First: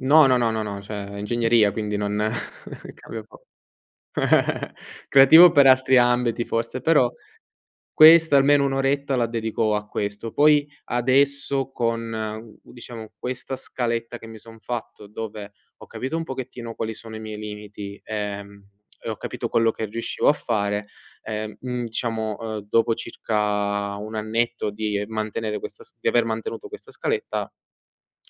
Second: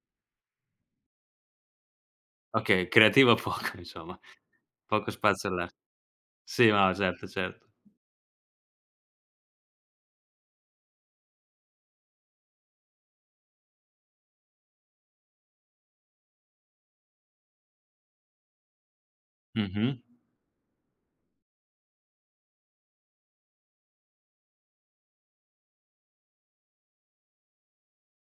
No, no, no, no, no, cioè ingegneria quindi non Okay, cambia creativo po poco insomma. Poco spazio creativo per all'ar altri ambiti, Sì, forse, no, però certo certo. questo almeno un'oretta la dedico a questo. Poi, adesso, con, uhm, diciamo, questa scaletta che mi son fatto, dove ho capito un pochettino quali sono i miei limiti, ehm, e ho capito quello che Mh-mh. riuscivo a fare, ehm, mhmm, diciamo, ehm, dopo circa un annetto di mantenere questa s di aver mantenuto questa scaletta,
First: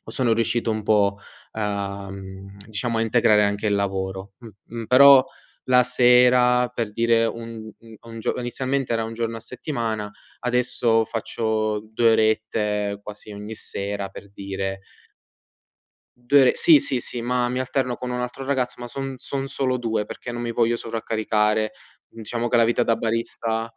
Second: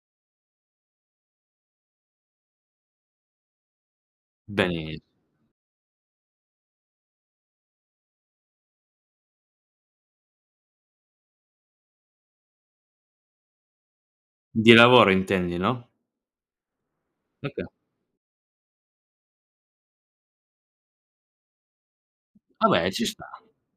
sono riuscito un po' a mhmm, diciamo, a integrare anche il lavoro, m m [unintelligible] però, la sera, per dire, un un a un gio inizialmente era un giorno a settimana, adesso faccio 2 orette quasi ogni sera, per Di dire lavoro intendi, no? 2 ore sì, sì, sì, ma mi Oka alterno con un altro ragazzo, ma son son solo 2 perché non mi voglio sovraccaricare. Diciamo che la vita Vabbè, da ci sta. barista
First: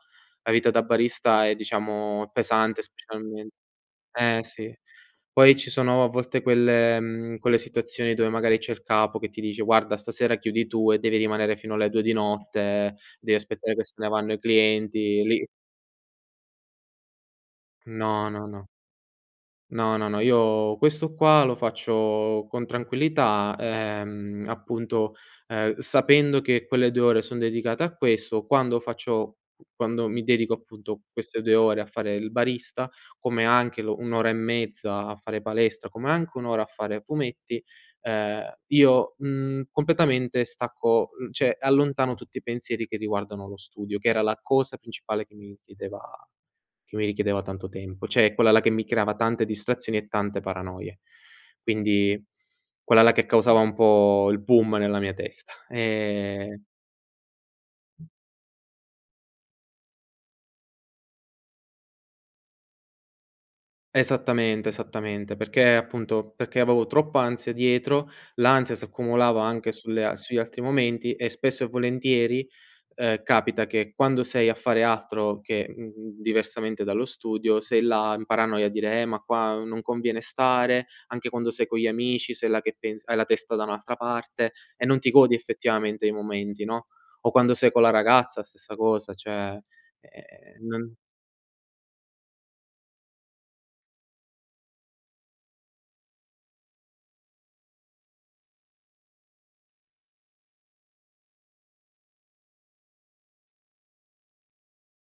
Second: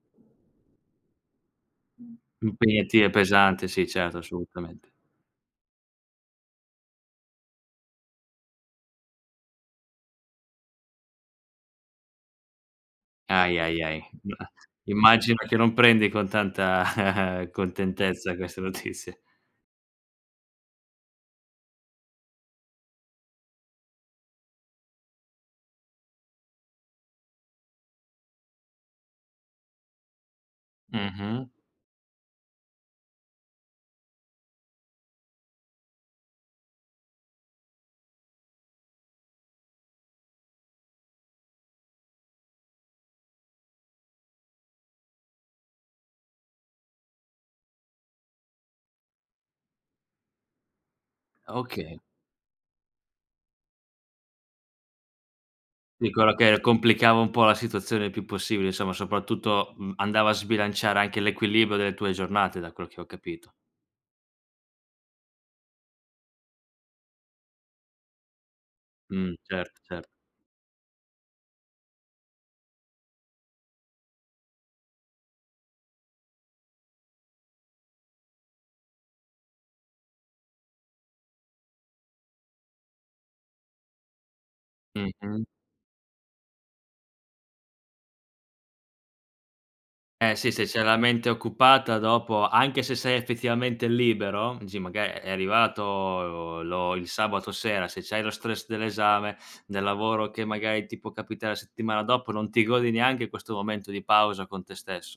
la vita da barista è, diciamo, pesante Impegnativa e specialmen pesante, sì, certo, Eh, sì. assolutamente. Poi ci sono, a volte, quelle mhmm, quelle situazioni dove, magari, c'è il capo che ti dice: “Guarda, stasera chiudi tu”, e devi rimanere fino alle 2 di notte, devi Ahi, aspettare ahi, che se ahi, ne vanno i [unintelligible] clienti immagino lì. che non prendi con tanta No, contentezza no, queste no. notizie No, no, no, io questo qua lo faccio con tranquillità, ehm, appunto, ehm, sapendo che quelle 2 ore sono dedicate a questo. Quando faccio quando mi dedico, appunto, queste Mh-mh. 2 ore a fare il barista, come anche l un'ora e mezza a fare palestra, come anche un'ora a fare fumetti, ehm, io, mhmm, completamente stacco, uhm, cioè, allontano tutti i pensieri che riguardano lo studio, che era la cosa principale che mi chiedeva che mi richiedeva tanto tempo, cioè, quella là che mi creava tante distrazioni e tante paranoie. Okay. Quindi, quella là che causava un po' il boom nella mia testa, Sì, quello che ehm. complicava un po' la situazione il più possibile, insomma, soprattutto, mhmm, andava a sbilanciare anche l'equilibrio delle tue giornate, da quello che ho capito. Esattamente, esattamente, perché, appunto, perché avevo troppa ansia dietro. L'ansia si Mh. accumulava anche Certo, cer sulle sugli altri momenti e, spesso e volentieri, ehm, capita che, quando sei a fare altro che, mhmm, diversamente dallo studio, sei là, in paranoia a dire: “Eh, ma qua non conviene stare”. Anche quando sei con gli amici, sei là che pensi hai la testa da un'altra parte e non ti godi, Mh-mh. effettivamente, i momenti, no, o quando sei con la ragazza, stessa cosa, cioè, Eh, sì, se ehm, c'è non la mente occupata dopo, anche se sei effettivamente libero, dici maga è arrivato lo il sabato sera, se c'hai lo stress dell'esame, nel lavoro che, magari, ti può capitare settimana dopo, non ti godi neanche questo momento di pausa con te stesso.